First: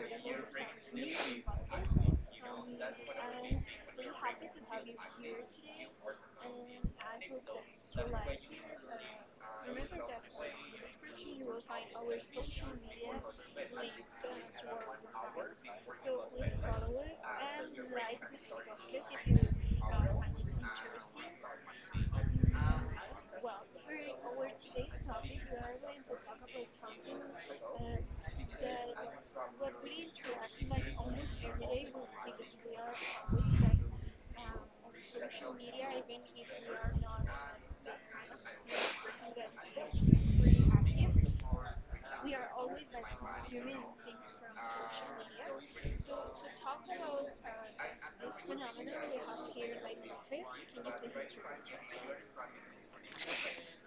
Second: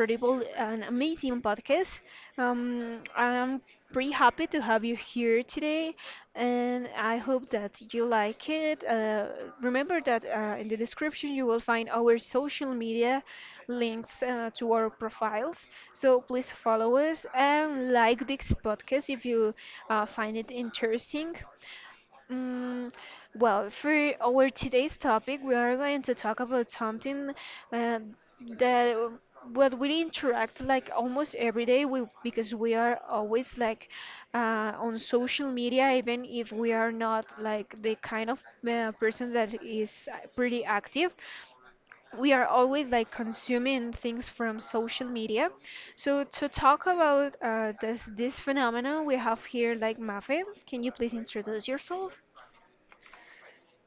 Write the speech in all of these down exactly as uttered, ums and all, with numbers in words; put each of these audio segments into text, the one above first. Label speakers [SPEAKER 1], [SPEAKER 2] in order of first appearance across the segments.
[SPEAKER 1] incredible and amazing podcast. Um, I'm pretty happy to have you here today, and I hope that you like it. Uh, remember that uh, in the description you will find our social media links uh, to our profiles. So please follow us and like this podcast if you uh, find it interesting. Mm, well, for our today's topic, we are going to talk about something uh, that what we interact like almost every day. We Because we are always like uh, on social media, even if we are not like the kind of uh, person that is uh, pretty active. We are always like consuming things from social media. So to talk about uh, this this phenomenon, we have here like Mafe. Can you please introduce yourself?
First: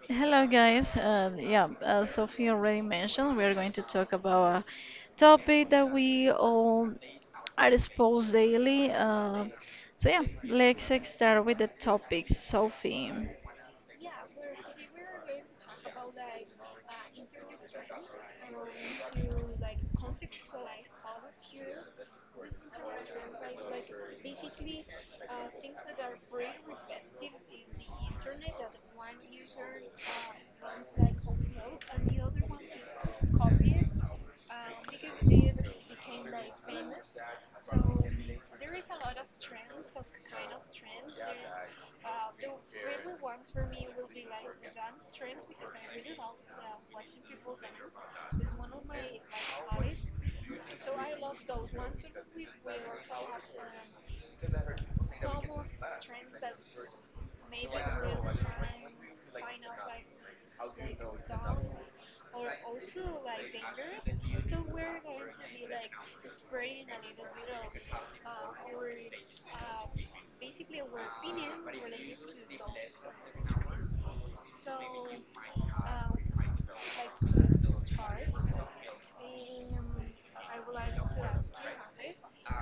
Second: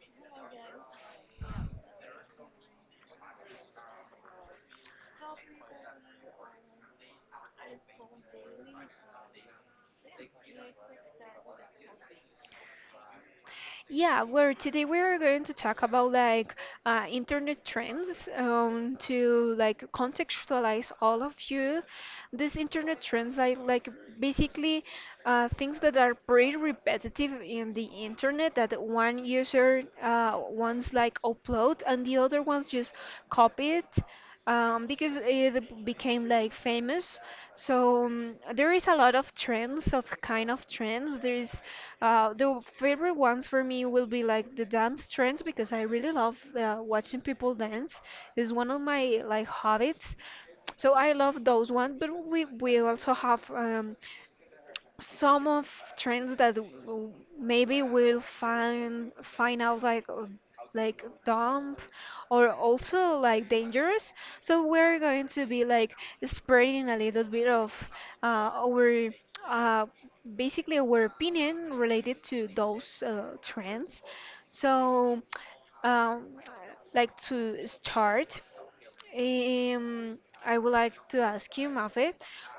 [SPEAKER 2] Hello, guys. Uh, yeah, as Sophie already mentioned, we are going to talk about a topic that we all are exposed daily. Uh, so, yeah, let's start with the topic, Sophie.
[SPEAKER 1] Yeah, where today we are going to talk about like uh, internet trends um, to like contextualize all of you. These internet trends like like basically uh, things that are pretty repetitive in the internet that one user uh, once like upload and the other ones just copy it um, because it became like famous. So um, there is a lot of trends of kind of trends. There is uh, the favorite ones for me will be like the dance trends because I really love uh, watching people dance. It's one of my like hobbies. So I love those ones, but we we also have um, some of trends that w- maybe we'll find find out like uh, like dumb or also like dangerous, so we're going to be like spreading a little bit of uh, our uh, basically our opinion related to those uh, trends. So um, like to start, um, I would like to ask you, Mafe,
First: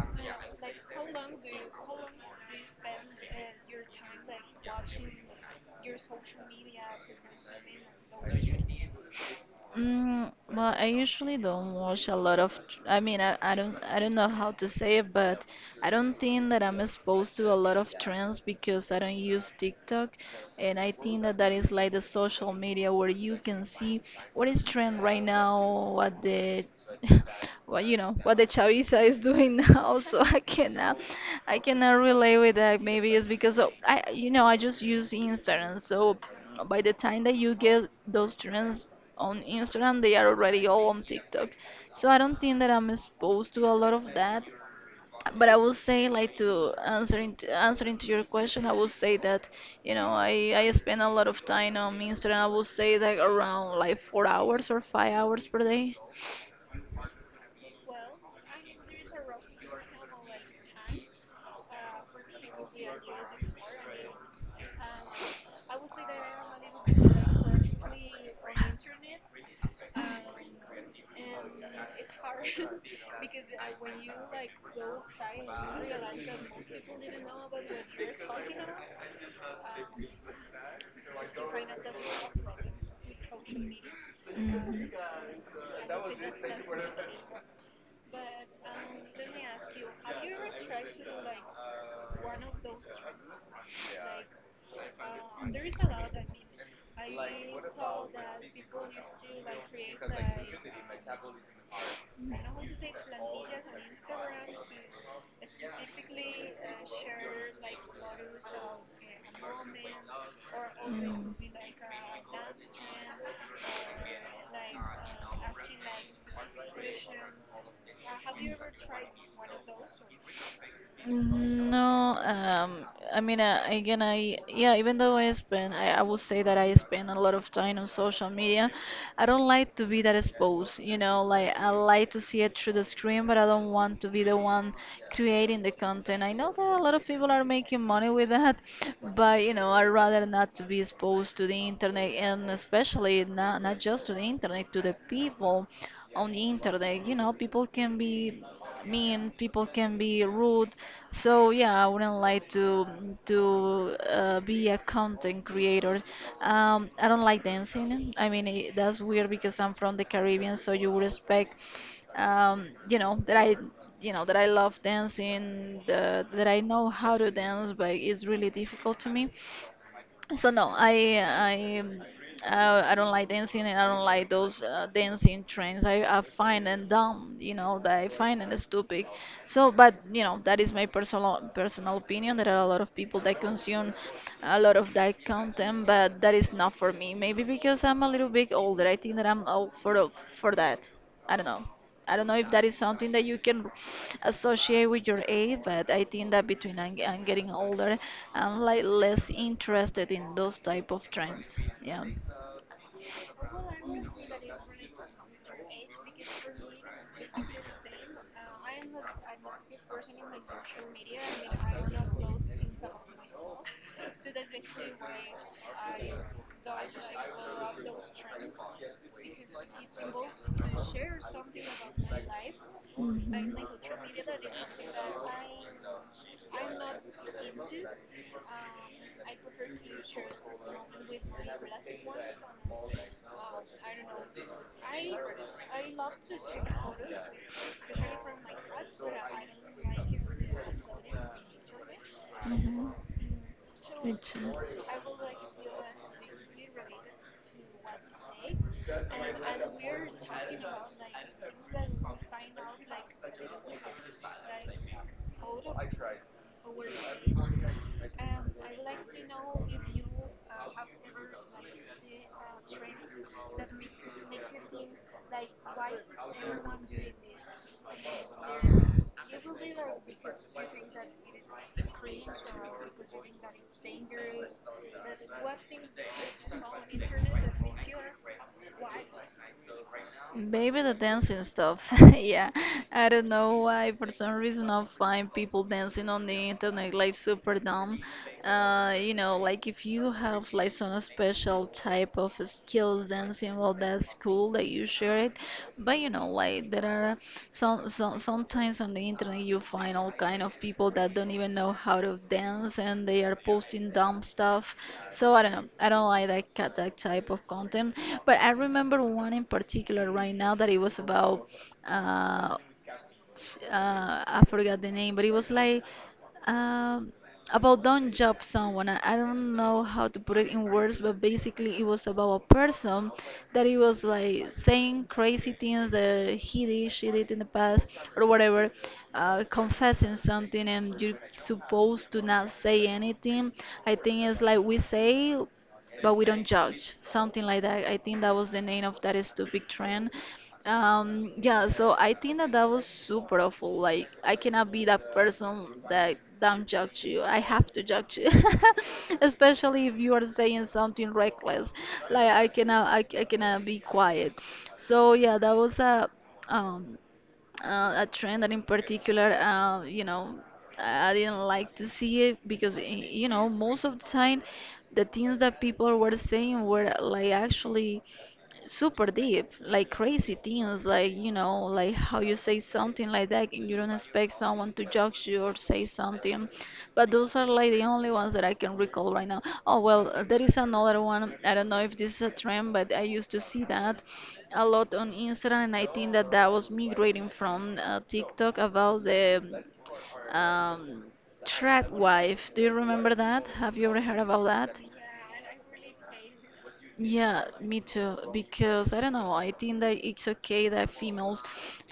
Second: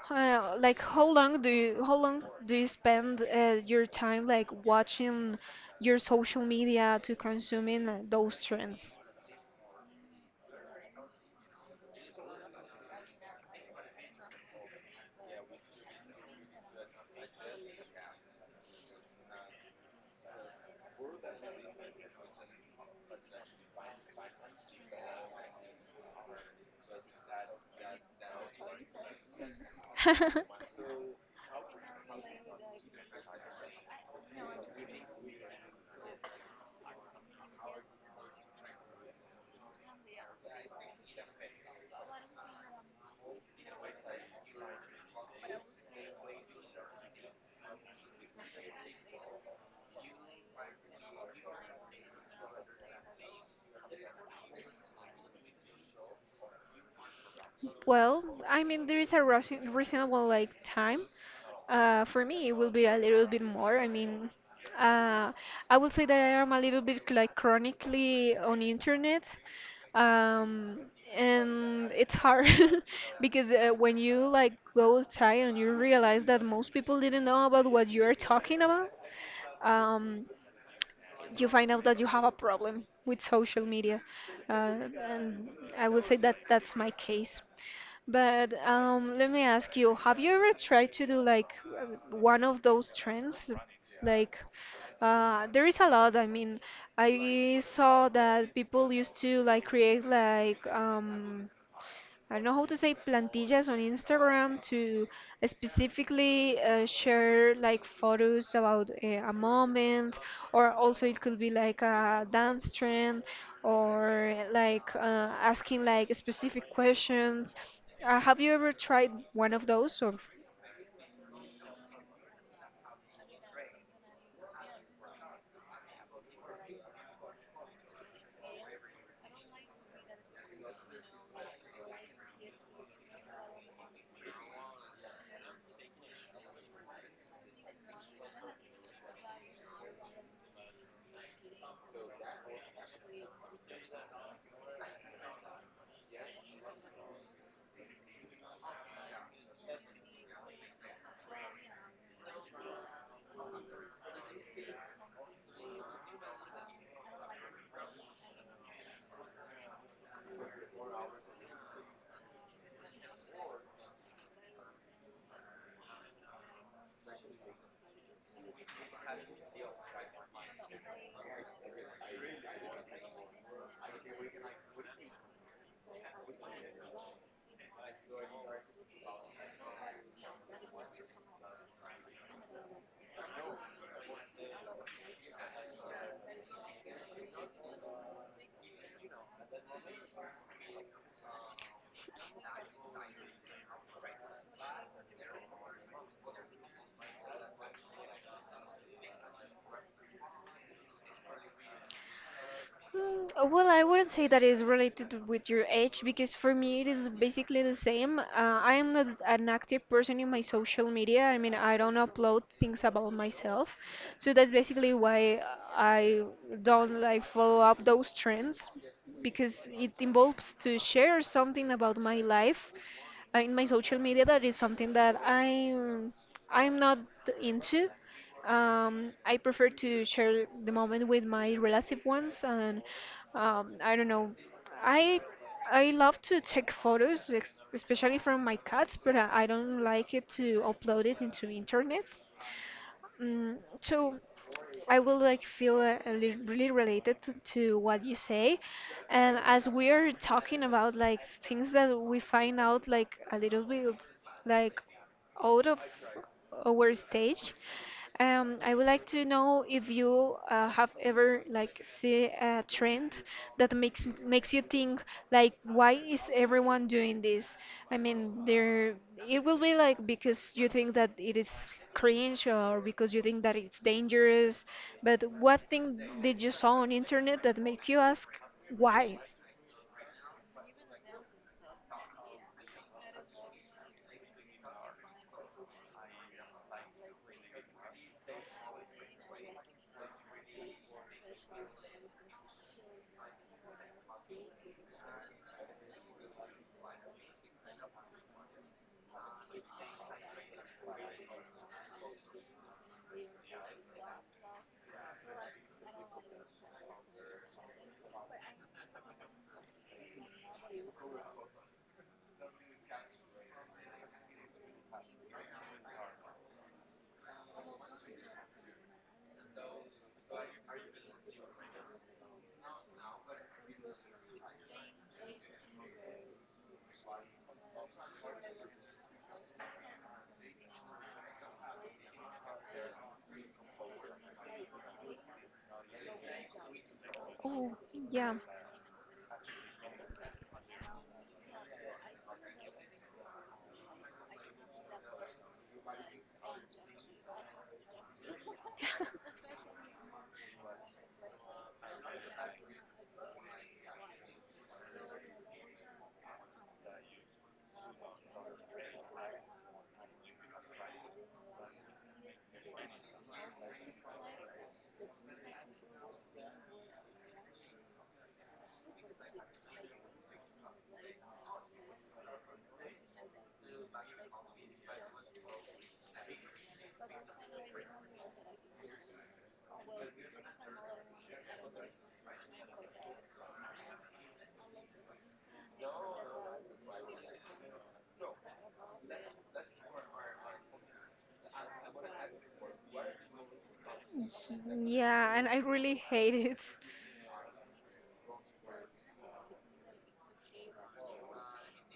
[SPEAKER 1] uh, like how long do you how long do you spend uh, your time like watching your social media to consuming uh, those trends?
[SPEAKER 2] Mm, well, I usually don't watch a lot of. tr- I mean, I, I don't I don't know how to say it, but I don't think that I'm exposed to a lot of trends because I don't use TikTok, and I think that that is like the social media where you can see what is trend right now, what the, what you know, what the chaviza is doing now. So I cannot, I cannot relate with that. Maybe it's because of, I, you know, I just use Instagram, so by the time that you get those trends on Instagram, they are already all on TikTok. So I don't think that I'm exposed to a lot of that. But I would say, like to answering to, answering to your question, I would say that you know I I spend a lot of time on Instagram. I would say like around like four hours or five hours per day.
[SPEAKER 1] Well, I mean there is a reason- reasonable like time. Uh, for me, it will be a little bit more. I mean, uh, I would say that I am a little bit like chronically on internet, um, and it's hard because uh, when you like go outside and you realize that most people didn't know about what you are talking about, um, you find out that you have a problem with social media, uh, and I would say that that's my case. But um, let me ask you, have you ever tried to do like uh, one of those trends? Like, uh, there is a lot. I mean, I saw that people used to like create like um, I don't know how to say plantillas on Instagram to specifically uh, share like photos about uh, a moment, or also it
[SPEAKER 2] Mhm.
[SPEAKER 1] could be
[SPEAKER 2] Mm.
[SPEAKER 1] like a dance trend, or like uh, asking like specific questions. Uh, have you ever tried one of those or?
[SPEAKER 2] Mm, No, um, I mean, uh, again, I yeah, even though I spend, I, I would say that I spend a lot of time on social media. I don't like to be that exposed, you know, like I like to see it through the screen, but I don't want to be the one creating the content. I know that a lot of people are making money with that, but you know, I'd rather not to be exposed to the internet, and especially not not just to the internet, to the people on the internet. You know, people can be mean, people can be rude. So yeah, I wouldn't like to to uh, be a content creator. Um, I don't like dancing. I mean, it, that's weird because I'm from the Caribbean, so you would expect, um, you know, that I, you know, that I love dancing, the, that I know how to dance, but it's really difficult to me. So no, I I um, uh, I don't like dancing, and I don't like those uh, dancing trends. I, I find them dumb, you know, that I find them stupid. So, but you know, that is my personal personal opinion. There are a lot of people that consume a lot of that content, but that is not for me. Maybe because I'm a little bit older. I think that I'm old for the- for that. I don't know. I don't know if that is something that you can associate with your age, but I think that between I'm, I'm getting older, I'm like less interested in those type of trends. Yeah.
[SPEAKER 1] Mm, uh, Well, I wouldn't say that is related with your age because for me it is basically the same. Uh, I am not an active person in my social media. I mean, I don't upload things about myself. So that's basically why I don't like follow up those trends because it involves to share something about my life uh, in my social media that is something that I'm I'm not into. Um, I prefer to share the moment with my relative ones, and um, I don't know. I I love to take photos, ex- especially from my cats, but I I don't like it to upload it into internet.
[SPEAKER 2] Mhm. Mhm.
[SPEAKER 1] Mm,
[SPEAKER 2] Me
[SPEAKER 1] so
[SPEAKER 2] too.
[SPEAKER 1] I will like feel uh, a li- really related to, to what you say, and as we are talking about like things that we find out like a little bit like out of our stage. Um, I would like to know if you uh, have ever like see a trend that makes makes you think like why is everyone doing this? I mean, there it will be like because you think that it is cringe or because you think that it's dangerous. But what thing did you saw on internet that make you ask why?
[SPEAKER 2] Maybe the dancing stuff. Yeah, I don't know why. For some reason, I find people dancing on the internet like super dumb. Uh, you know, like if you have like some special type of skills dancing, well, that's cool that you share it. But you know, like like there are some, some sometimes on the internet you find all kind of people that don't even know how to dance and they are posting dumb stuff. So I don't know. I don't like that cat that type of content. But I remember one in particular right now that it was about uh, uh, I forgot the name, but it was like um, about don't judge someone. I, I don't know how to put it in words, but basically it was about a person that he was like saying crazy things that he did, she did in the past, or whatever, uh, confessing something, and you're supposed to not say anything. I think it's like we say but we don't judge something like
[SPEAKER 1] Oh,
[SPEAKER 2] that. I think that
[SPEAKER 1] yeah.
[SPEAKER 2] was the name of that stupid trend. Um yeah, so I think that that was super awful. Like I cannot be that person that don't judge you. I have to judge you. Especially if you are saying something reckless. like i cannot i, I cannot be quiet. So yeah, that was a um uh, a trend that in particular, uh, you know, I didn't like to see it because y- You know, most of the time the things that people were saying were like actually super deep, like crazy things, like you know, like how you say something like that and you don't expect someone to judge you or say something. But those are like the only ones that I can recall right now. Oh well, uh, there is another one. I don't know if this is a trend, but I used to see that a lot on Instagram, and I think that that was migrating from uh, TikTok about the um, trad wife. Do you remember that? Have you ever heard about that?
[SPEAKER 1] Yeah, and I really hate it.
[SPEAKER 2] Yeah, me too. Because I don't know, I think that it's okay that females,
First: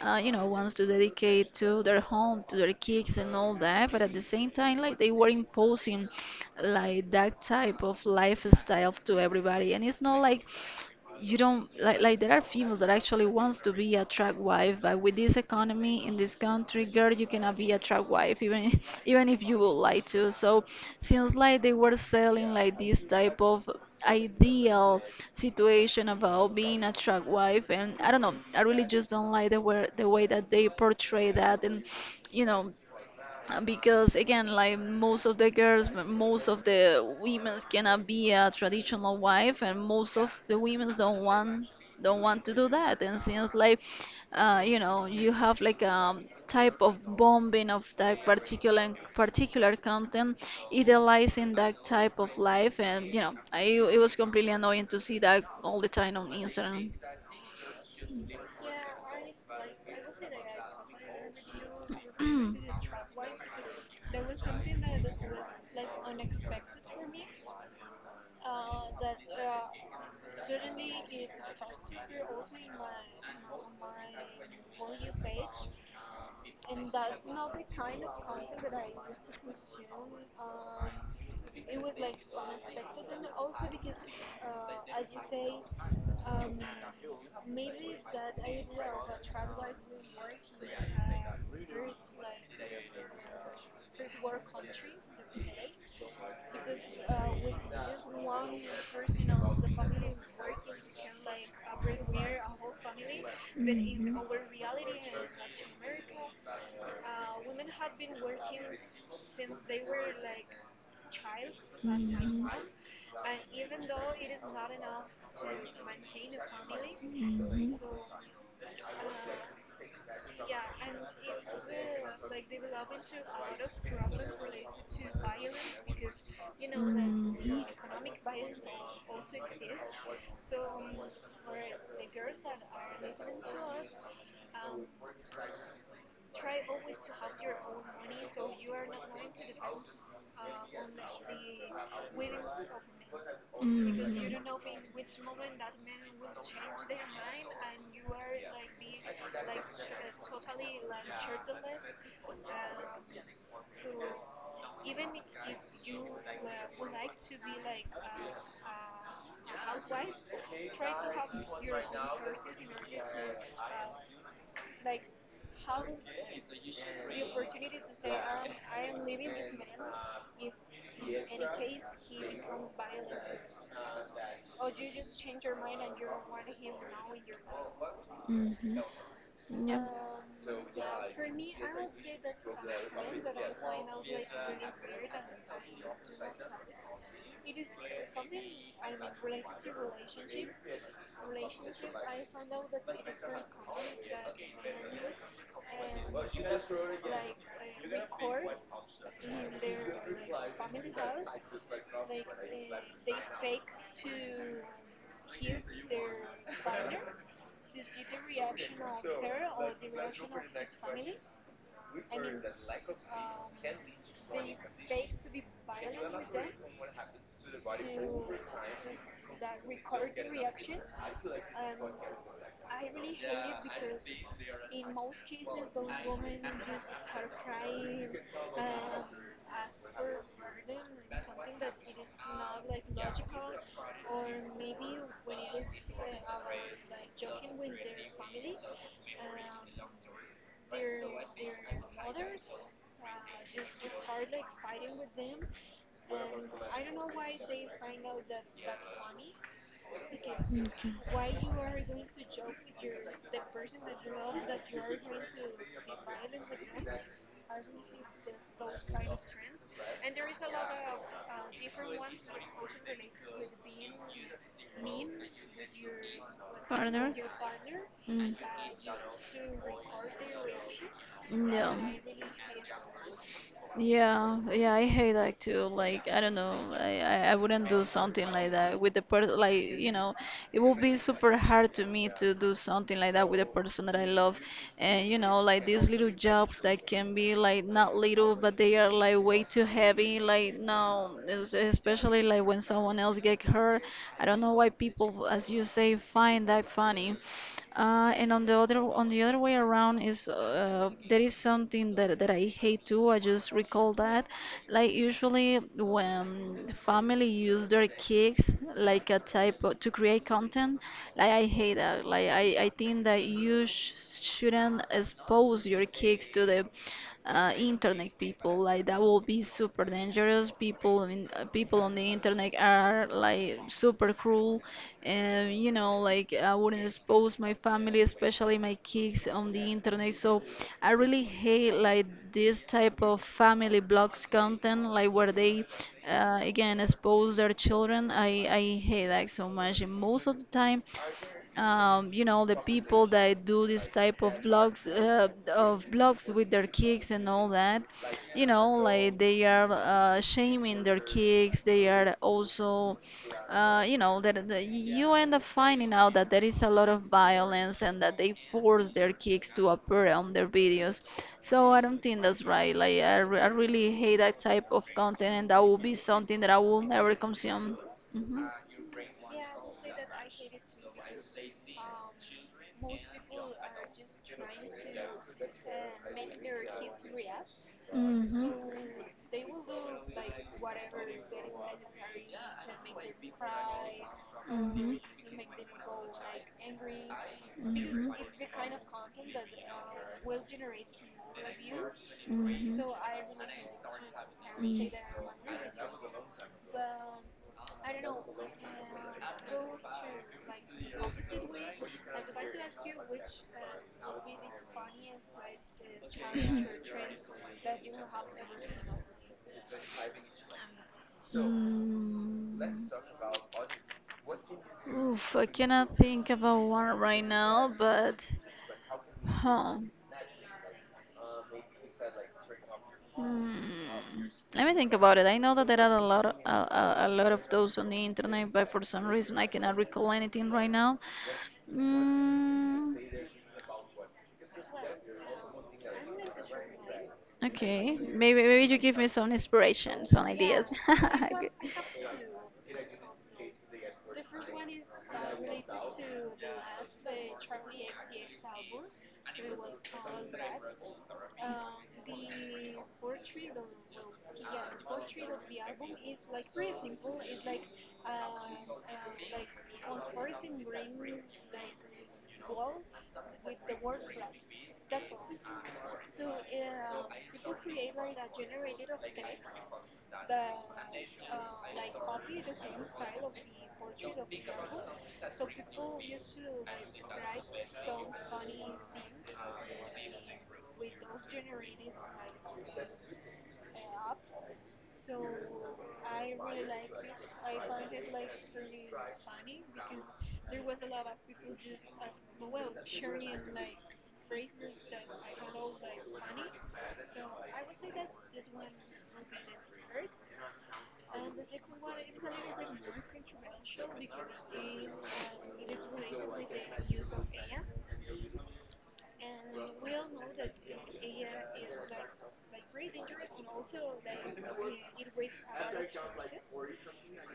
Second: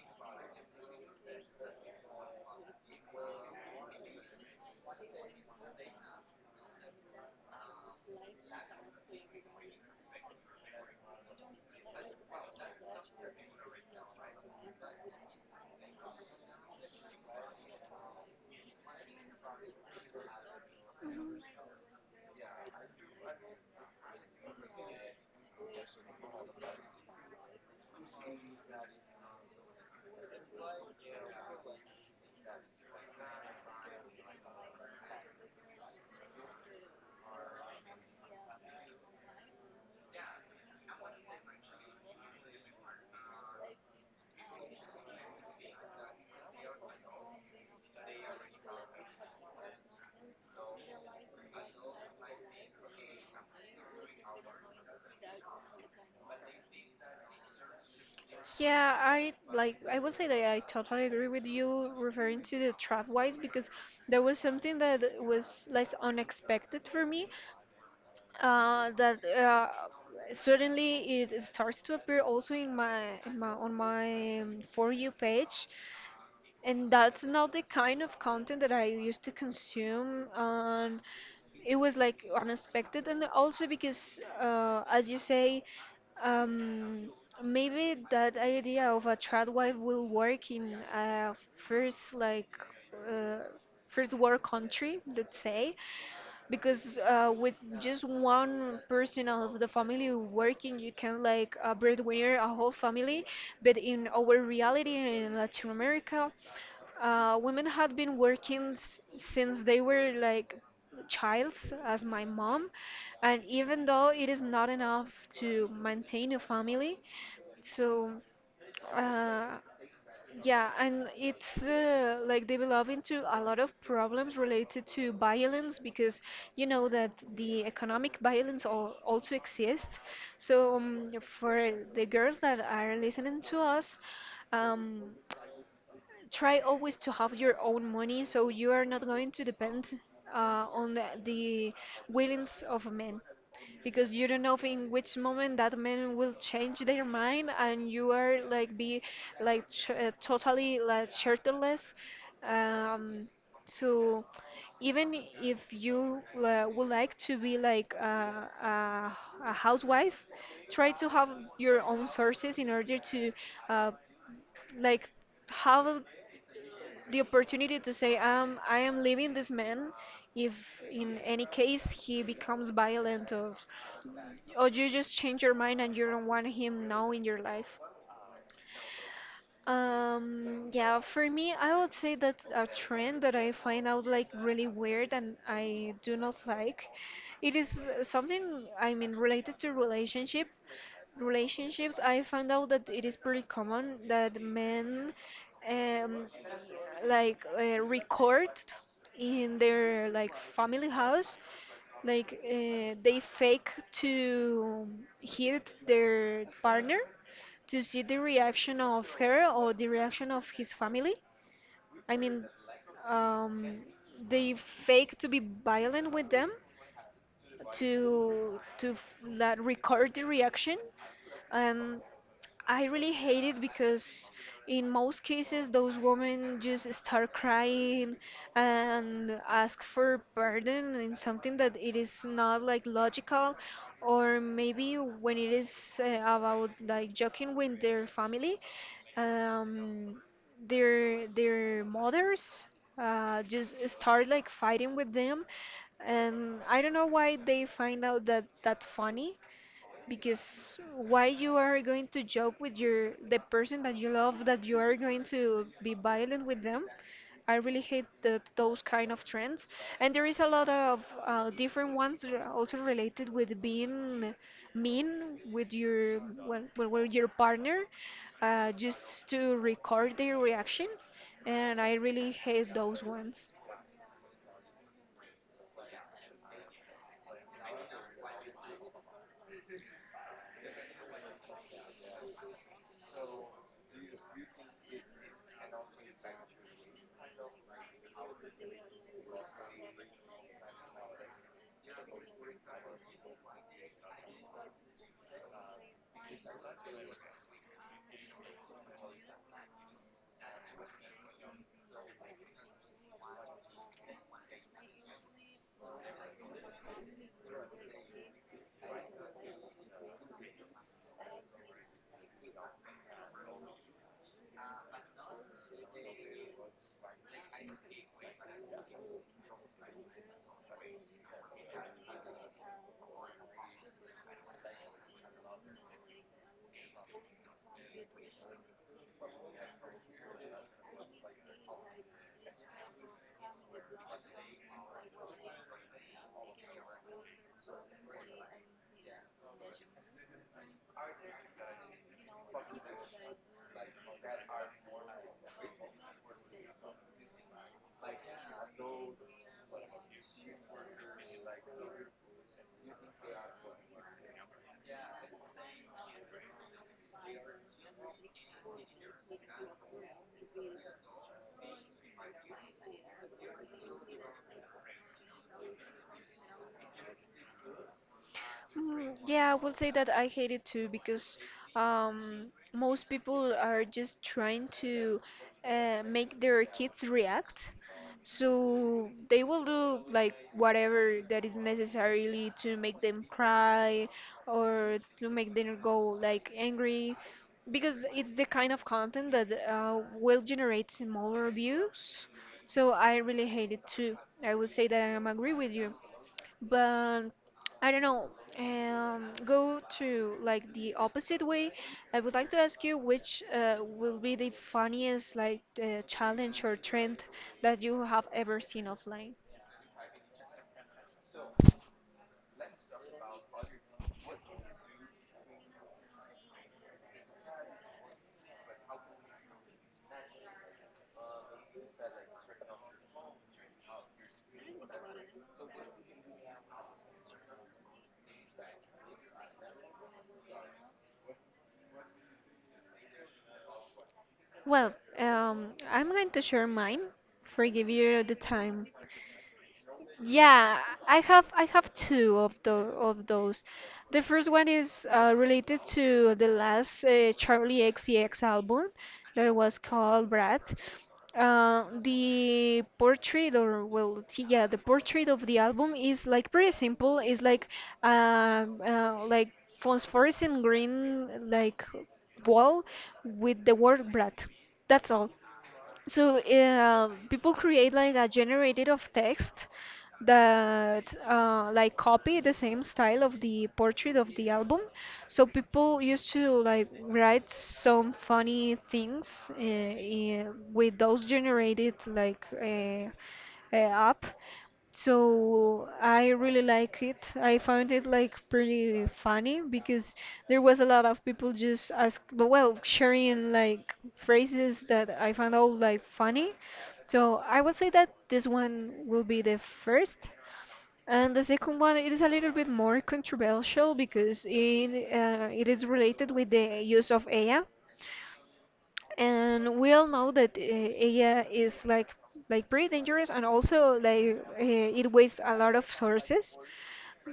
[SPEAKER 2] uh, you know, wants to dedicate to their home, to their kids and all that, but at the same time, like they were imposing like that type of lifestyle to everybody, and it's not like you don't like like there are females that actually wants to be a track wife. But with this economy in this country, girl, you cannot be a track wife, even even if you would like to. So seems like they were selling like this type of ideal situation about being a track wife, and I don't know, I really just don't like the way the way that they portray that. And you know, uh, because again, like most of the girls m- most of the women cannot be a traditional wife, and most of the women don't want don't want to do that. And since like, uh, you know, you have like a type of bombing of that particular particular content idealizing that type of life, and you know I, it was completely annoying to see that all the time on Instagram.
[SPEAKER 1] Yeah, I like I will say that I totally agree with you referring to the trap wise because there was something that was less unexpected for me uh, that uh, suddenly it, it starts to appear also in my, in my on my um, for you page, and that's not the kind of content that I used to consume, and it was like unexpected and also because uh, as you say, um, maybe that idea of a trad wife will work in a first like uh, first world country, let's say, because uh, with just one person of the family working you can like uh, breadwinner a whole family, but in our reality in Latin America, uh, women had been working s- since they were like childs, as my mom, and even though it is not enough to maintain a family,
[SPEAKER 2] Mhm.
[SPEAKER 1] so uh, yeah, and it's uh, like developed into a lot of problems related to violence because you know that the economic violence al also exists. So um, for the girls that are listening to us, um, try always to have your own money so you are not going to depend uh, on the, the willings of men because you don't
[SPEAKER 2] Mhm.
[SPEAKER 1] know in which moment that men will change their mind and you are like be like ch- uh, totally like shelterless, um, so even if you uh, would like to be like a, a, a housewife, try to have your own sources in order to uh, like have the opportunity to say, um, I am leaving this man if in any case he becomes violent, or, or you just change your mind and you don't want him now in your life.
[SPEAKER 2] Mhm.
[SPEAKER 1] Um, yeah, for me, I would say that a trend that I find out like really weird and I do not like, it is uh, something, I mean, related to relationship. Relationships, I found out that it is pretty common that men um, like uh, record in their like family house like uh, they fake to hit their partner to see the reaction of her or the reaction of his family. I mean, um, they fake to be violent with them to to f- la- record the reaction, and I really hate it because in most cases those women just start crying and ask for pardon in something that it is not like logical, or maybe when it is uh, about like joking with their family um their their mothers uh just start like fighting with them, and I don't know why they find out that that's funny, because why you are going to joke with your the person that you love that you are going to be violent with them? I really hate the, those kind of trends, and there is a lot of uh, different ones that are also related with being
[SPEAKER 2] Yep.
[SPEAKER 1] mean with your well, well, with
[SPEAKER 2] Partner?
[SPEAKER 1] your partner
[SPEAKER 2] Mm.
[SPEAKER 1] uh, just to record their reaction,
[SPEAKER 2] No.
[SPEAKER 1] and I really hate those ones.
[SPEAKER 2] Yeah, yeah, I hate that too. Like, I don't know, I, I, I wouldn't do something like that with the person, like, you know, it will be super hard to me to do something like that with a person that I love. And you know, like these little jobs that can be like not little, but they are like way too heavy. Like no, es- especially like when someone else get hurt. I don't know why people, as you say, find that funny. Uh, and on the other on the other way around is uh, there is something that, that I hate too. I just recall that. Like usually when family use their kids like a type of, to create content, like I hate that. Like I, I think that you sh shouldn't expose your kids to the uh, internet people. Like that will be super dangerous. People in uh, people on the internet are like super cruel, and you know, like I wouldn't expose my family, especially my kids on the internet. So I really hate like this type of family blogs content, like where they uh, again expose their children. I i hate that so much. And most of the time, um, you know, the people that do this type of blogs uh, of blogs with their kicks and all that, you know, like they are uh, shaming their kicks. They are also uh, you know that, that you end up finding out that there is a lot of violence, and that they force their kicks to appear on their videos. So I don't think that's right. like i, re- I really hate that type of content, and that will be something that I will never consume. hmm
[SPEAKER 1] Mm, yeah, I will say that I hate it too because um, most people are just trying to uh, make their kids react.
[SPEAKER 2] hmm hmm hmm
[SPEAKER 1] So they will do like whatever that is necessarily to make them cry or
[SPEAKER 2] Mhm.
[SPEAKER 1] to make them go like angry because
[SPEAKER 2] Mm.
[SPEAKER 1] it's the kind of content that uh, will generate more views. So I really hate it too. I would say that I am agree with you, but I don't know. Um, go to like the opposite way. I would like to ask you which uh, will be the funniest like uh, challenge or trend that you have ever seen offline.
[SPEAKER 2] Mm. Oof, I cannot think about one right now, but huh. Hmm, let me think about it. I know that there are a lot of, a, a, a lot of those on the internet, but for some reason I cannot recall anything right now. Mm,
[SPEAKER 1] Well, um, I'm going to share mine for give
[SPEAKER 2] okay,
[SPEAKER 1] you the
[SPEAKER 2] maybe maybe you
[SPEAKER 1] time.
[SPEAKER 2] give me some inspiration, some ideas.
[SPEAKER 1] Yeah, I have I have two of the of those. The first one is uh, related to the last uh, Charlie X C X album that was called Brat. Uh, the portrait or well, t- Yeah, the portrait of the album is like pretty simple. It's like uh, uh like phosphorescent green like wall with the word Brat. That's all. So uh, people create like a generated of text that uh, like copy the same style of the portrait of the album, so people used to like write some funny things uh, in, with those generated like uh, uh, app, so I really like it. I found it like pretty funny because there was a lot of people just ask, well, sharing like phrases that I found out like funny. So I would say that this one will be the first. And the second one, it is a little bit more controversial because it uh, it is related with the use of A I, and we all know that uh, A I is like like pretty dangerous and also like uh, it wastes a lot of sources,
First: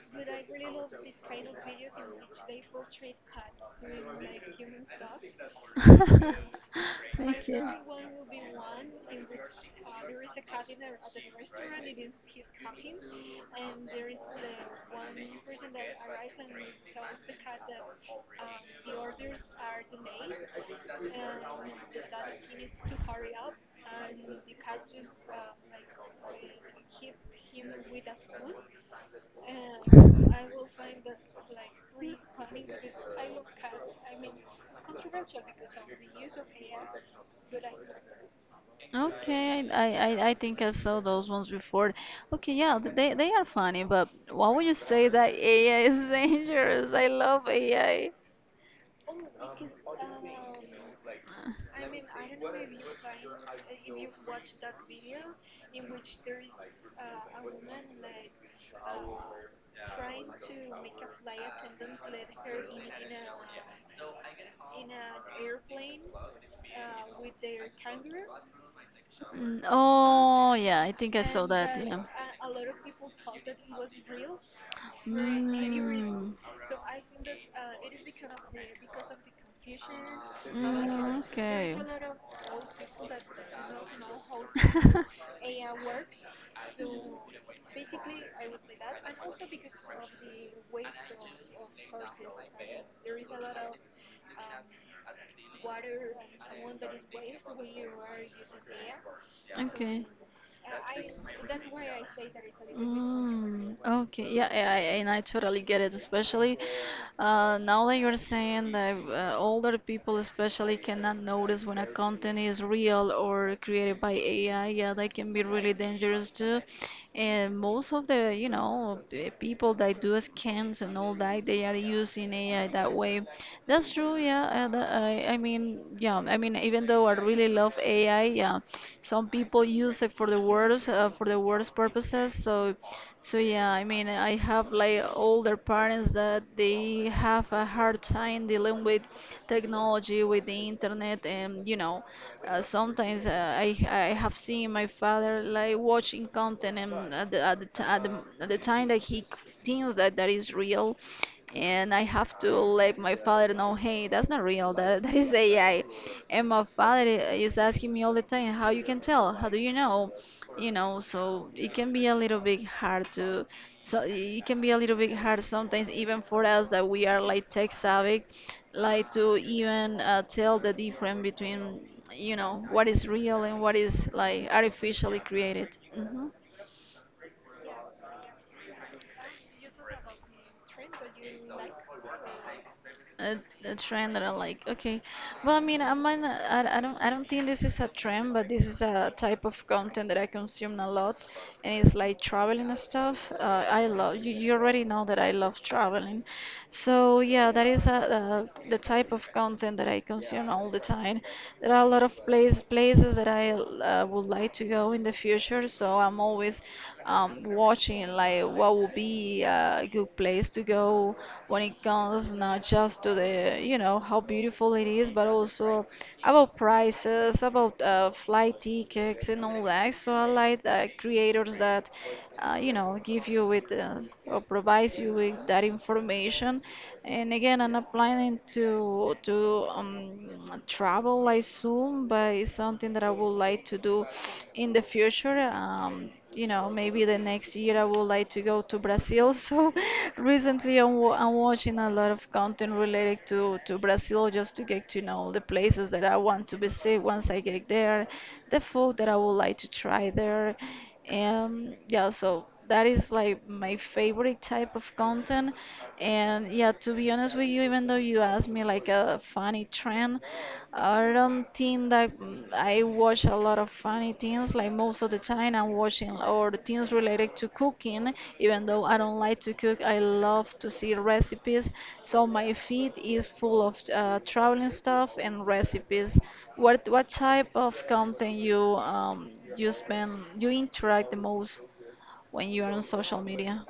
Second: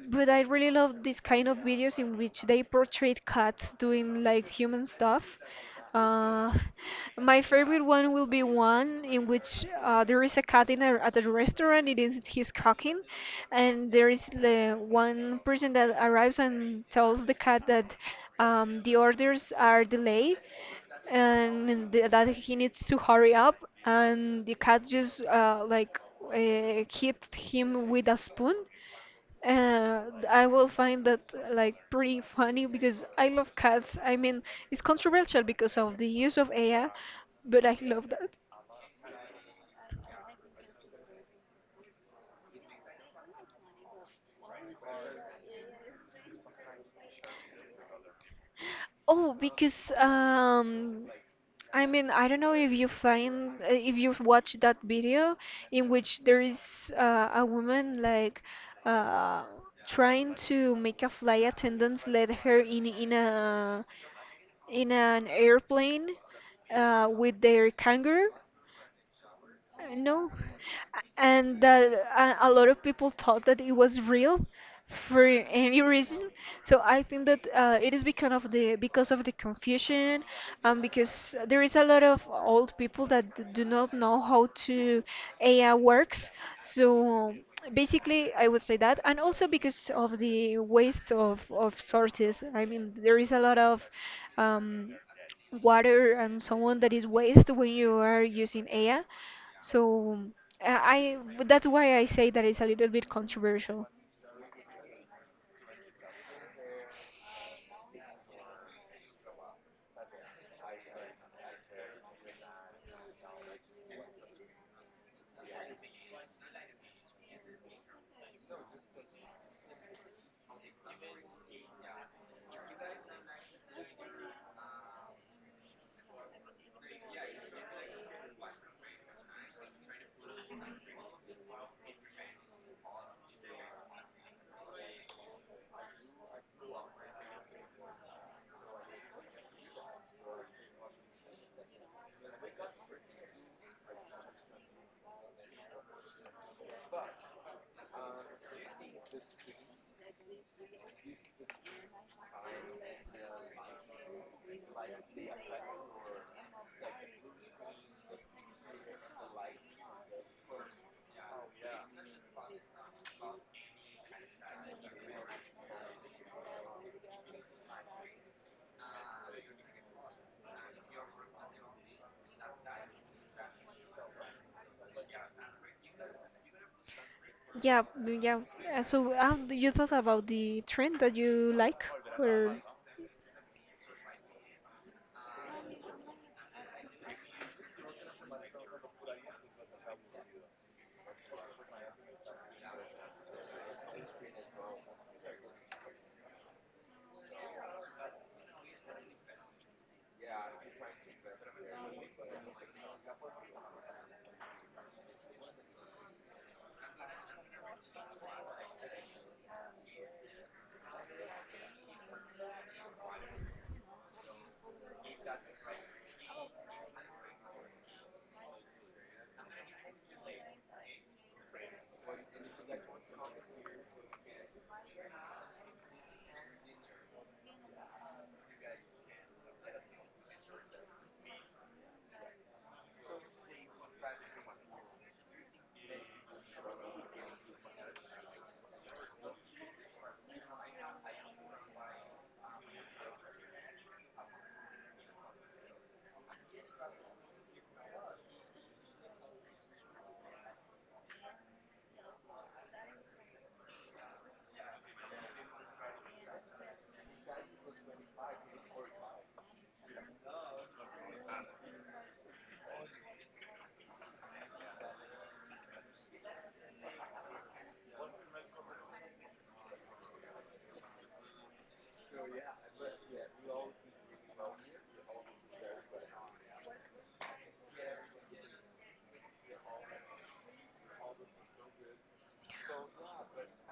[SPEAKER 1] but I really love this kind of videos in which they portray cats doing like human stuff. Uh, my
[SPEAKER 2] okay.
[SPEAKER 1] favorite one will be one in which uh, there is a cat in a, at a restaurant. It is he's cooking, and there is the one person that arrives and tells the cat that um, the orders are delayed and th- that he needs to hurry up. And the cat just uh, like uh, hit him with a spoon. uh, I will find that like pretty funny because I love cats. I mean, it's controversial because of the use of A I, but I love that.
[SPEAKER 2] Okay, I, I, I I think I saw those ones before. Okay, yeah, th- they, they are funny, but why would you say that A I is dangerous? I love A I.
[SPEAKER 1] Oh, because um, I mean, I don't know if you find uh, if you've watched that video in which there is uh, a woman like uh, trying to make a flight attendant let her in in a in an airplane uh, with their kangaroo.
[SPEAKER 2] Mm,
[SPEAKER 1] Uh, No,
[SPEAKER 2] oh, yeah, I
[SPEAKER 1] A-
[SPEAKER 2] think I saw
[SPEAKER 1] and that
[SPEAKER 2] that, yeah.
[SPEAKER 1] a a lot of people thought that it was real for any reason.
[SPEAKER 2] Mm.
[SPEAKER 1] So I think that uh, it is because of the because of the confusion, um, because
[SPEAKER 2] Mm,
[SPEAKER 1] there is
[SPEAKER 2] okay.
[SPEAKER 1] a lot of old people that d- do not know how to A I works. So basically, I would say that, and also because of the waste of of sources. I mean, there is a lot of um, water and so on that is waste when you are using A I.
[SPEAKER 2] okay.
[SPEAKER 1] So I I- that's why I say that it's a little bit
[SPEAKER 2] Mm,
[SPEAKER 1] controversial.
[SPEAKER 2] okay, yeah, I, I, and I totally get it. Especially uh, now that you're saying that uh, older people, especially, cannot notice when a content is real or created by A I. Yeah, that can be really dangerous too. And most of the, you know, the people that do scams and all that, they are using A I that way. That's true, yeah. And uh, I, I mean, yeah, I mean, Even though I really love A I, yeah, some people use it for the worst, uh, for the worst purposes. So, so yeah, I mean, I have like older parents that they have a hard time dealing with technology, with the internet, and you know, uh, sometimes uh, I, I have seen my father like watching content, and at the, at the, t- at the, at the time that he thinks that that is real, and I have to let my father know, hey, that's not real. That that is A I. And my father is asking me all the time, how you can tell? How do you know? You know, so it can be a little bit hard to, so it can be a little bit hard sometimes even for us that we are like tech savvy, like to even uh, tell the difference between you know what is real and what is like artificially created. hmm
[SPEAKER 1] Yeah, mm, yeah. Uh, So uh, you thought about the trend that you like, or?
[SPEAKER 2] a, a trend that I like. Okay, well, I mean, I might not, I, I don't I don't think this is a trend, but this is a type of content that I consume a lot, and it's like traveling and stuff. Uh, I love you. You already know that I love traveling, so yeah, that is a, uh, the type of content that I consume all the time. There are a lot of places always places that I uh, would like to go in the future, so I'm always um, watching like what would be a good place to go when it comes not just to the, you know, how beautiful it is, but also about prices, about uh, flight tickets and all that. So I like uh, creators that uh, you know, give you with uh, or provides you with that information. And again, I'm not planning to to um, travel like soon, but it's something that I would like to do in the future. Um, you know, maybe the next year I would like to go to Brazil. So recently I'm, wa- I'm watching a lot of content related to, to Brazil just to get to know the places that I want to visit once I get there, the food that I would like to try there. Um, yeah, so that is like my favorite type of content. And yeah, to be honest with you, even though you asked me like a funny trend, I don't think that mm, I watch a lot of funny things. Like most of the time, I'm watching or the things related to cooking. Even though I don't like to cook, I love to see recipes. So my feed is full of uh, traveling stuff and recipes. What what type of content you um you spend you interact the most when you are on social media?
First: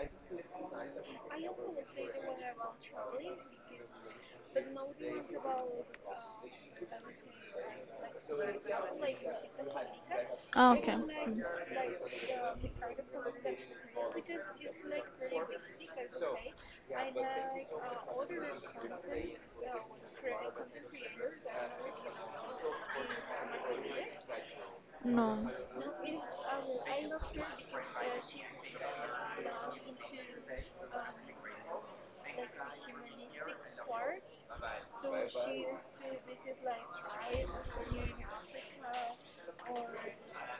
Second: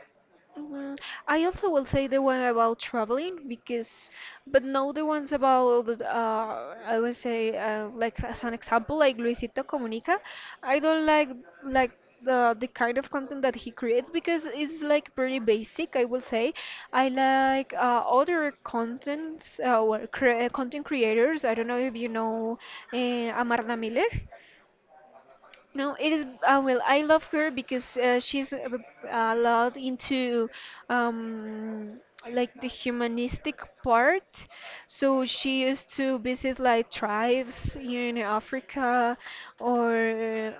[SPEAKER 1] Mhm. I also will say the one about traveling because, but no, the ones about uh, I would say uh, like as an example, like Luisito Comunica.
[SPEAKER 2] Oh,
[SPEAKER 1] I
[SPEAKER 2] okay.
[SPEAKER 1] don't like like the the kind of content that he creates because it's like pretty basic. I will say I like uh, other contents uh, or cre content creators. I don't know if you know uh, Amarna Miller.
[SPEAKER 2] Mhm. No.
[SPEAKER 1] No, it is. Uh, well, I love her because uh, she's a, b- a lot into um, like the humanistic part. So she used to visit like tribes in Africa, or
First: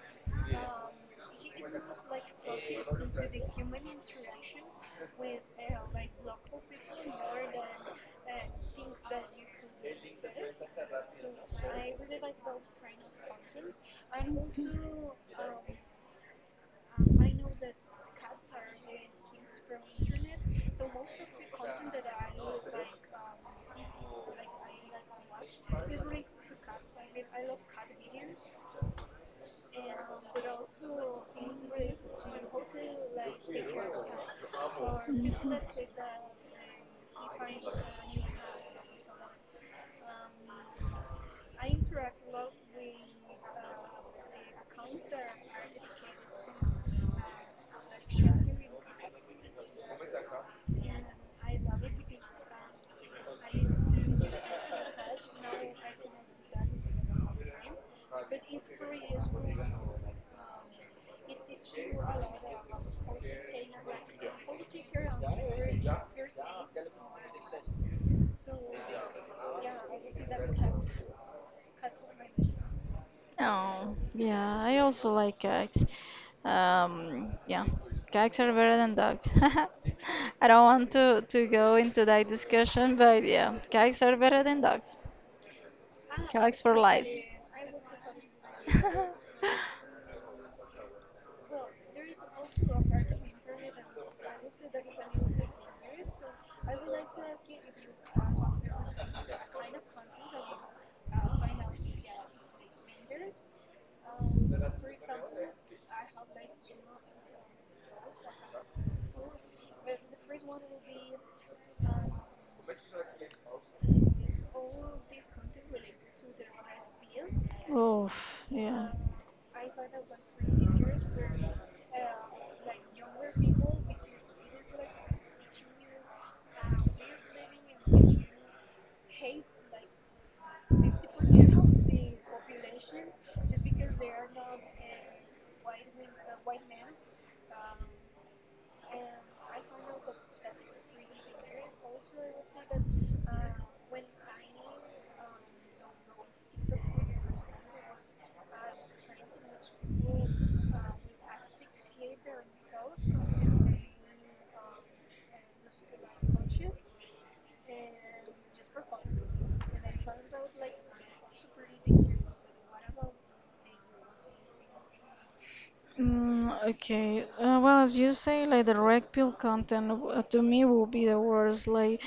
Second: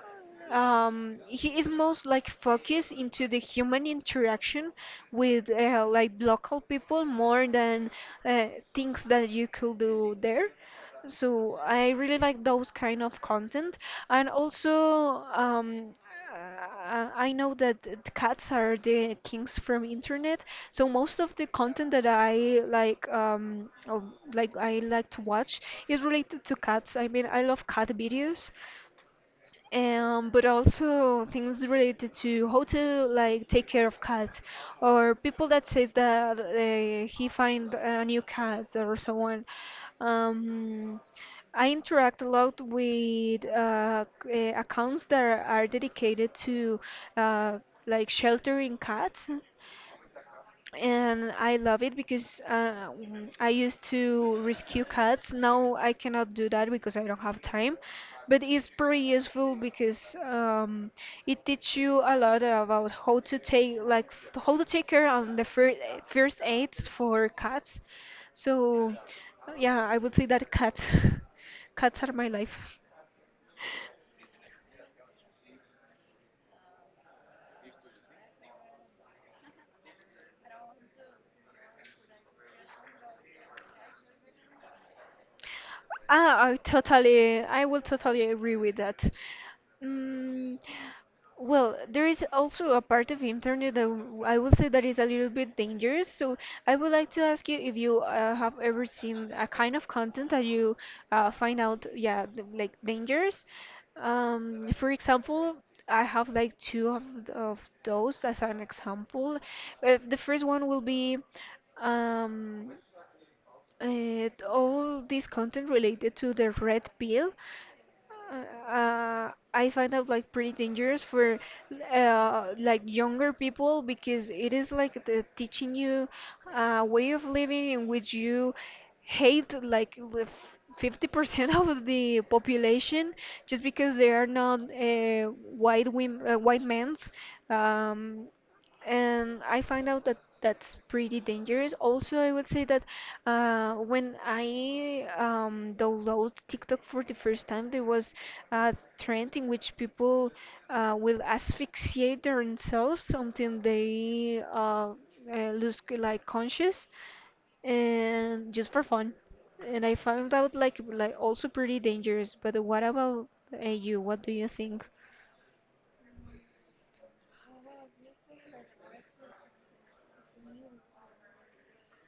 [SPEAKER 1] um, he is most like focused into the human interaction with uh, like local people more than uh, things that you could do there. So I really like those kind of content, and also um, uh, I know that the cats are the kings from internet. So most of the content that I like, um, oh, like I like to watch, is related to cats. I mean, I love cat videos, um, but also things related to how to like take care of cats, or people that says that uh, he find a new cat or so on. um, I interact a lot with uh, c- uh, accounts that are dedicated to uh, like sheltering cats, and I love it because uh, w- I used to rescue cats. Now I cannot do that because I don't have time, but it's pretty useful because um, it teaches you a lot about how to take like f- how to take care on the first first aids for cats. So yeah, I would say that cats cats are my life.
[SPEAKER 2] Oh, yeah, I also like cats. Um, yeah, cats are better than dogs. I don't want to to go into that discussion, but yeah, cats are better than dogs.
[SPEAKER 1] Ah, I
[SPEAKER 2] Cats for life.
[SPEAKER 1] totally, I will totally agree with that. Mm, well, there is also a part of internet that w- I will say that is a little bit dangerous. So I would like to ask you if you uh, have ever seen a kind of content that you uh, find out, yeah, th- like dangerous. Um, for example, I have like two of, th- of those as an example. Uh, the first one will be. Um, uh, all this content related to the red pill.
[SPEAKER 2] Oof,
[SPEAKER 1] uh,
[SPEAKER 2] yeah.
[SPEAKER 1] uh, I find out like pretty dangerous for uh, like younger people because it is like the teaching you a way of living in which you hate like the fifty percent of the population just because they are not uh, white women, uh, white men's. Um, and I find out that that's pretty dangerous. Also, I would say that uh, when I um, download TikTok for the first time, there was a trend in which people uh, will asphyxiate themselves until they uh, uh, lose c- like conscious, and just for fun. And I found out like like also pretty dangerous. But what about uh, you? What do you think?
[SPEAKER 2] Mm, okay. Uh, well, as you say, like the red pill content w- uh, to me will be the worst. Like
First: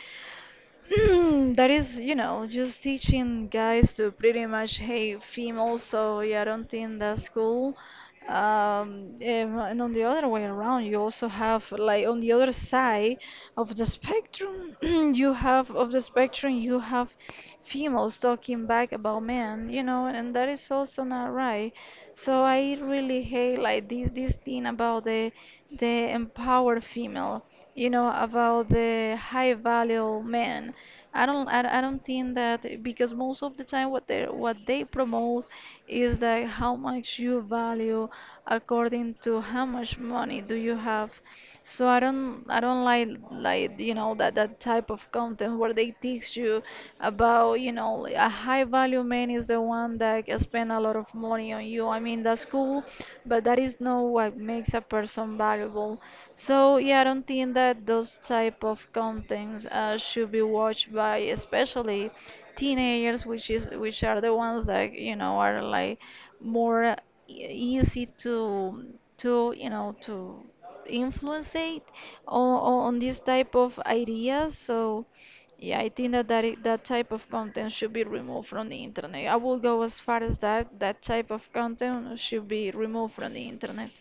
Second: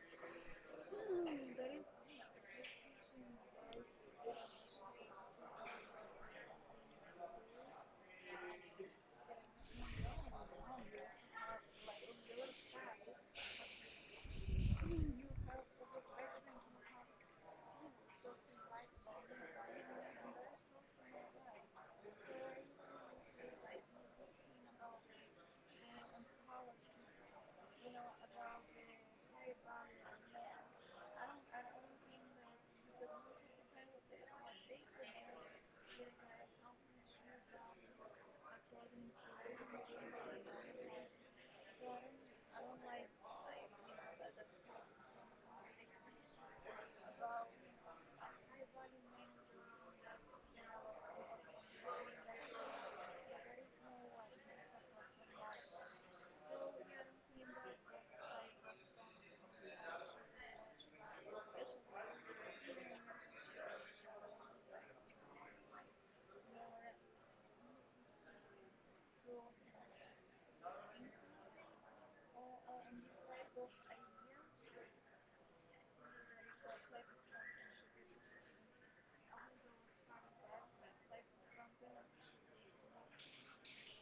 [SPEAKER 2] that is, you know, just teaching guys to pretty much hate females, so yeah, I don't think that's cool. Um, and and on the other way around, you also have, like, on the other side of the spectrum, you have, of the spectrum, you have females talking back about men, you know, and that is also not right. So I really hate, like, this, this thing about the, the empowered female, you know, about the high value men. i don't i, I don't think that, because most of the time what they what they promote is that how much you value according to how much money do you have. So i don't i don't like like you know, that that type of content where they teach you about, you know, like, a high value man is the one that can spend a lot of money on you. I mean, that's cool, but that is not what makes a person valuable. So yeah, I don't think that those type of contents uh, should be watched by, especially, teenagers, which is which are the ones that, you know, are like more e- easy to to you know to influence it on, on this type of ideas. So yeah, I think that that, i- that type of content should be removed from the internet. I will go as far as that that type of content should be removed from the internet.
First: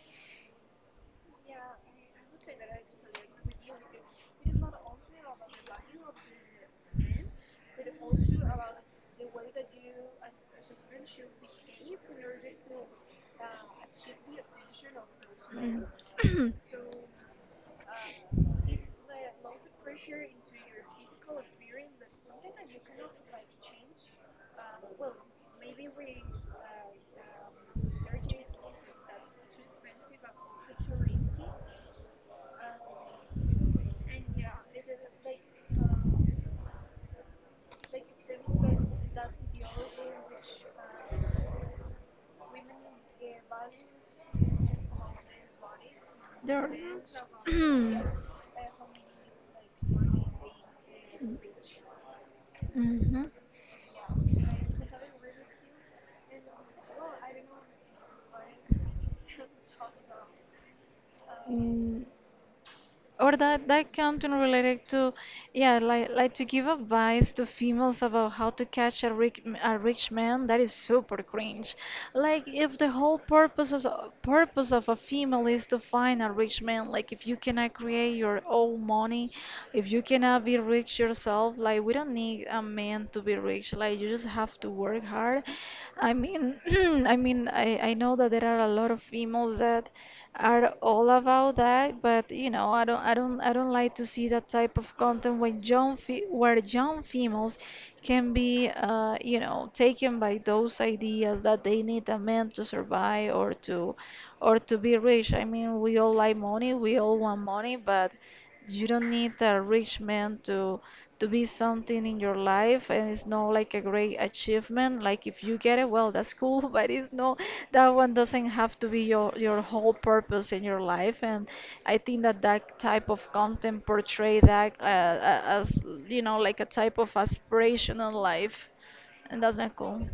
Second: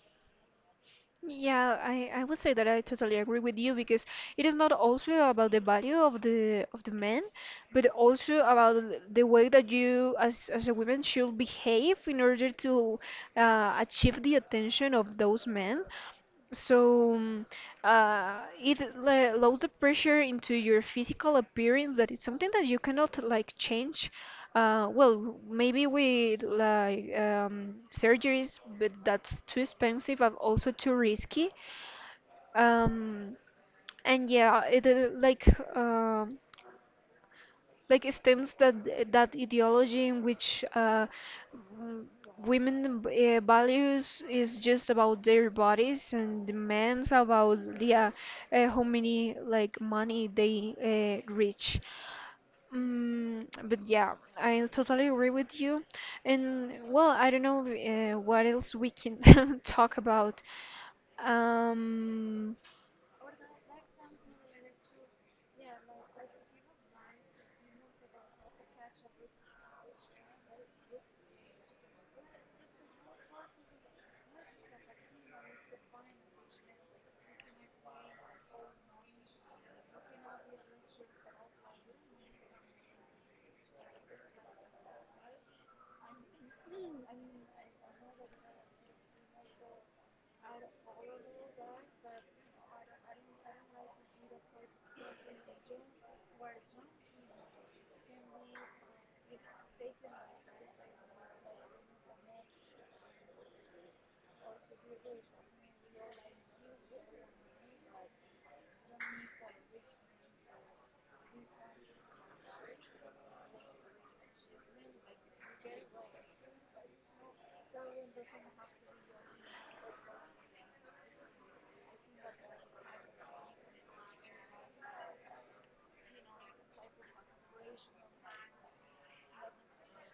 [SPEAKER 1] Yeah, I, I would say that I totally agree with you because it is not also about the value of the of the man, but also about th- the way that you as as a woman should behave in order to uh, achieve the attention of those men. So, mm, uh, it le- lows the pressure into your physical appearance that it's something that you cannot like change. Uh, well, maybe with like um, surgeries, but that's too expensive and also too risky. Um, and yeah, it uh, like um like it stems that that ideology in which uh, w- women uh, values is just about their bodies and the
[SPEAKER 2] There.
[SPEAKER 1] men's about the uh, uh, how many like money they uh, reach.
[SPEAKER 2] Mhm.
[SPEAKER 1] Mm, but yeah, I totally agree with you. And well, I don't know uh, what else we can talk about.
[SPEAKER 2] Mm,
[SPEAKER 1] Um,
[SPEAKER 2] or that that content related to, yeah, like like to give advice to females about how to catch a rich a rich man. That is super cringe. Like if the whole purpose is, purpose of a female is to find a rich man, like if you cannot create your own money, if you cannot be rich yourself, like we don't need a man to be rich. Like you just have to work hard. I mean, I mean, I, I know that there are a lot of females that are all about that, but you know, I don't, I don't, I don't like to see that type of content when young fe where young females can be, uh, you know, taken by those ideas that they need a man to survive or to, or to be rich. I mean, we all like money, we all want money, but you don't need a rich man to to be something in your life, and it's not like a great achievement. Like if you get it, well, that's cool, but it's not that one doesn't have to be your your whole purpose in your life. And I think that that type of content portray that uh, a- as you know like a type of aspirational life, and that's not cool.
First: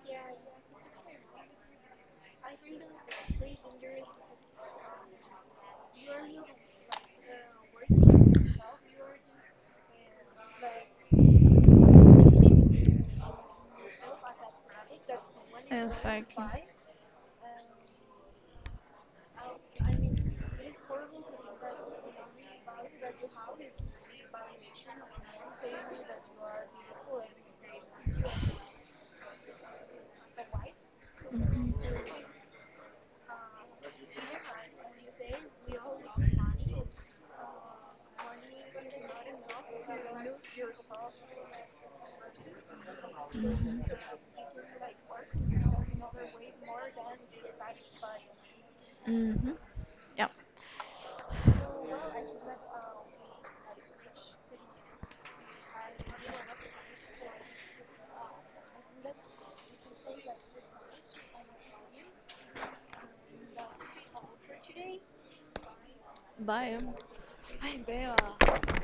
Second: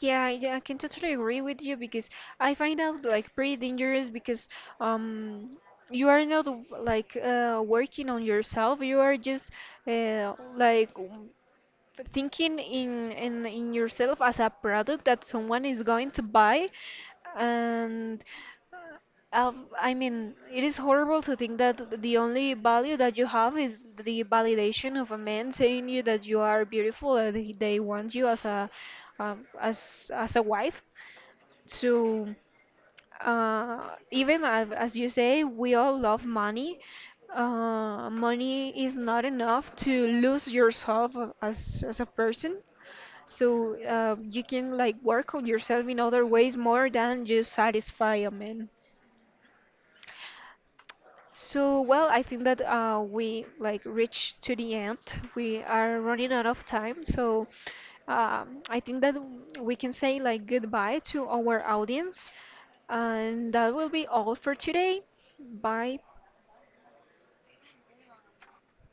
[SPEAKER 1] Yeah, yeah, I can totally agree with you because I find out like pretty dangerous because um you are not w- like uh, working on yourself. You are just uh, like w- thinking in, in in yourself as a product that someone is going to
[SPEAKER 2] Exactly.
[SPEAKER 1] buy, and um, I mean, it is horrible to think that the only value that you have is the validation of a man saying you that you are beautiful and he- they want you as a um, as as a wife. So uh, even as, as you say, we all love money. Uh, money is not enough to
[SPEAKER 2] Mhm.
[SPEAKER 1] lose yourself a- as as a person. So uh, you can like work on yourself in other ways more than just satisfy a man.
[SPEAKER 2] Mhm. Mhm. Yeah.
[SPEAKER 1] So, well, I think that uh, we like reached to the end. We are running out of time, so um, I think that we can say like goodbye to our audience, and that will be all for today. Bye.
[SPEAKER 2] Bye. Ay, Bea.